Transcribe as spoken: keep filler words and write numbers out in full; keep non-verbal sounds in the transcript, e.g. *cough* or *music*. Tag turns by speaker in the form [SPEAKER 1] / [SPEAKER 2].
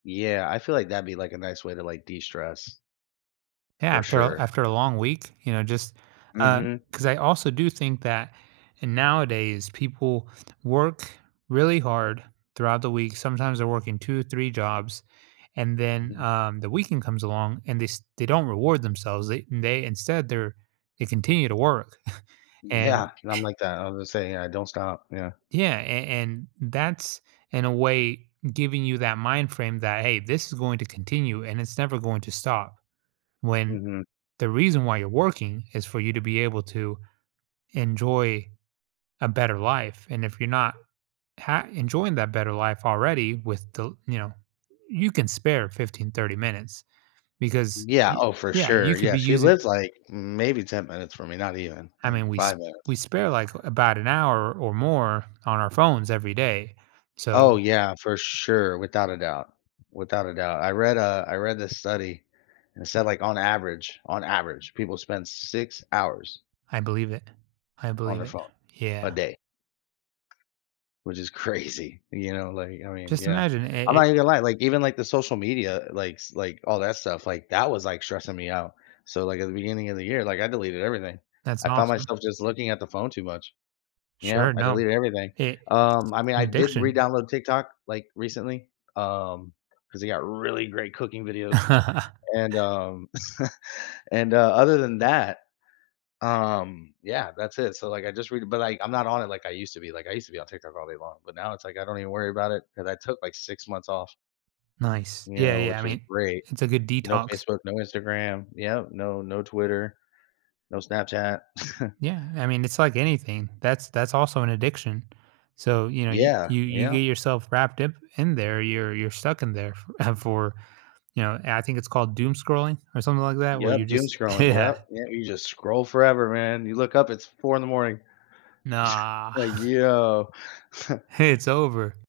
[SPEAKER 1] Yeah, I feel like that'd be, like, a nice way to, like, de-stress.
[SPEAKER 2] Yeah,
[SPEAKER 1] For
[SPEAKER 2] after a
[SPEAKER 1] sure.
[SPEAKER 2] after a long week, you know, just, uh
[SPEAKER 1] Mhm.
[SPEAKER 2] 'cause I also do think that nowadays people work really hard throughout the week, sometimes they're working two or three jobs and then,
[SPEAKER 1] Mhm.
[SPEAKER 2] um, the weekend comes along and they st they don't reward themselves, they they instead their they continue to work. *chuckles* And
[SPEAKER 1] Yeah, and I'm
[SPEAKER 2] *chuckles*
[SPEAKER 1] like that, I was gonna say, yeah, I don't stop, yeah.
[SPEAKER 2] Yeah, an and that's, in a way, giving you that mind frame that, "Hey, this is going to continue and it's never going to stop," when
[SPEAKER 1] Mhm.
[SPEAKER 2] the reason why you're working is for you to be able to enjoy a better life, and if you're not ha enjoying that better life already with the you know, you can spare fifteen, thirty minutes because,
[SPEAKER 1] Yeah,
[SPEAKER 2] y
[SPEAKER 1] oh, for
[SPEAKER 2] yeah,
[SPEAKER 1] sure,
[SPEAKER 2] you could
[SPEAKER 1] yeah,
[SPEAKER 2] be
[SPEAKER 1] she
[SPEAKER 2] using
[SPEAKER 1] lives, like, maybe ten minutes from me, not even,
[SPEAKER 2] I
[SPEAKER 1] like,
[SPEAKER 2] mean, we s
[SPEAKER 1] five minutes.
[SPEAKER 2] we spare, like, about an hour or more on our phones every day.
[SPEAKER 1] Oh,
[SPEAKER 2] So
[SPEAKER 1] yeah, for sure, without a doubt. Without a doubt, I read, uh I read this study, and it said, like, "On average on average, people spend six hours"
[SPEAKER 2] I believe it. I
[SPEAKER 1] "on
[SPEAKER 2] believe
[SPEAKER 1] their
[SPEAKER 2] it.
[SPEAKER 1] phone
[SPEAKER 2] Yeah.
[SPEAKER 1] a day." Which is crazy, you know? Like, I mean
[SPEAKER 2] Just
[SPEAKER 1] yeah,
[SPEAKER 2] imagine i
[SPEAKER 1] I'm
[SPEAKER 2] i
[SPEAKER 1] not even gonna lie, like, even, like, the social media likes like, all that stuff, like, that was, like, stressing me out. So, like, at the beginning of the year, like, I deleted everything.
[SPEAKER 2] That's
[SPEAKER 1] I found
[SPEAKER 2] awesome.
[SPEAKER 1] myself just looking at the phone too much, you
[SPEAKER 2] Sure,
[SPEAKER 1] know? I
[SPEAKER 2] no.
[SPEAKER 1] deleted everything.
[SPEAKER 2] I it's
[SPEAKER 1] Um, I mean,
[SPEAKER 2] an
[SPEAKER 1] I did
[SPEAKER 2] addiction.
[SPEAKER 1] redownload TikTok, like, recently, um, 'cause they got really great cooking videos,
[SPEAKER 2] *chuckles*
[SPEAKER 1] and, um *chuckles* and, uh, other than that, um, yeah, that's it, so, like, I just read it but, like, I'm not on it like I used to be, like, I used to be on TikTok all day long, but now it's like, I don't even worry about it 'cause I took, like, six months off
[SPEAKER 2] Nice.
[SPEAKER 1] you
[SPEAKER 2] Yeah,
[SPEAKER 1] know,
[SPEAKER 2] yeah, I
[SPEAKER 1] which was
[SPEAKER 2] mean,
[SPEAKER 1] great.
[SPEAKER 2] it's a good
[SPEAKER 1] No
[SPEAKER 2] detox.
[SPEAKER 1] Facebook, no Instagram, yep, no no Twitter. No Snapchat. *chuckles*
[SPEAKER 2] Yeah, I mean, it's like anything, that's that's also an addiction. So, you know, you
[SPEAKER 1] Yeah.
[SPEAKER 2] you you get
[SPEAKER 1] Yep.
[SPEAKER 2] yourself wrapped up in there, you're you're stuck in there f ah, for you know, I think it's called doom scrolling or something like that where you
[SPEAKER 1] Yep,
[SPEAKER 2] just
[SPEAKER 1] doomscrolling,
[SPEAKER 2] yeah.
[SPEAKER 1] yep, yeah, you just scroll forever, man, you look up, it's four in the morning. *chuckles*
[SPEAKER 2] Nah.
[SPEAKER 1] Like,
[SPEAKER 2] *chuckles*
[SPEAKER 1] "Yo." *chuckles*
[SPEAKER 2] *chuckles* It's over.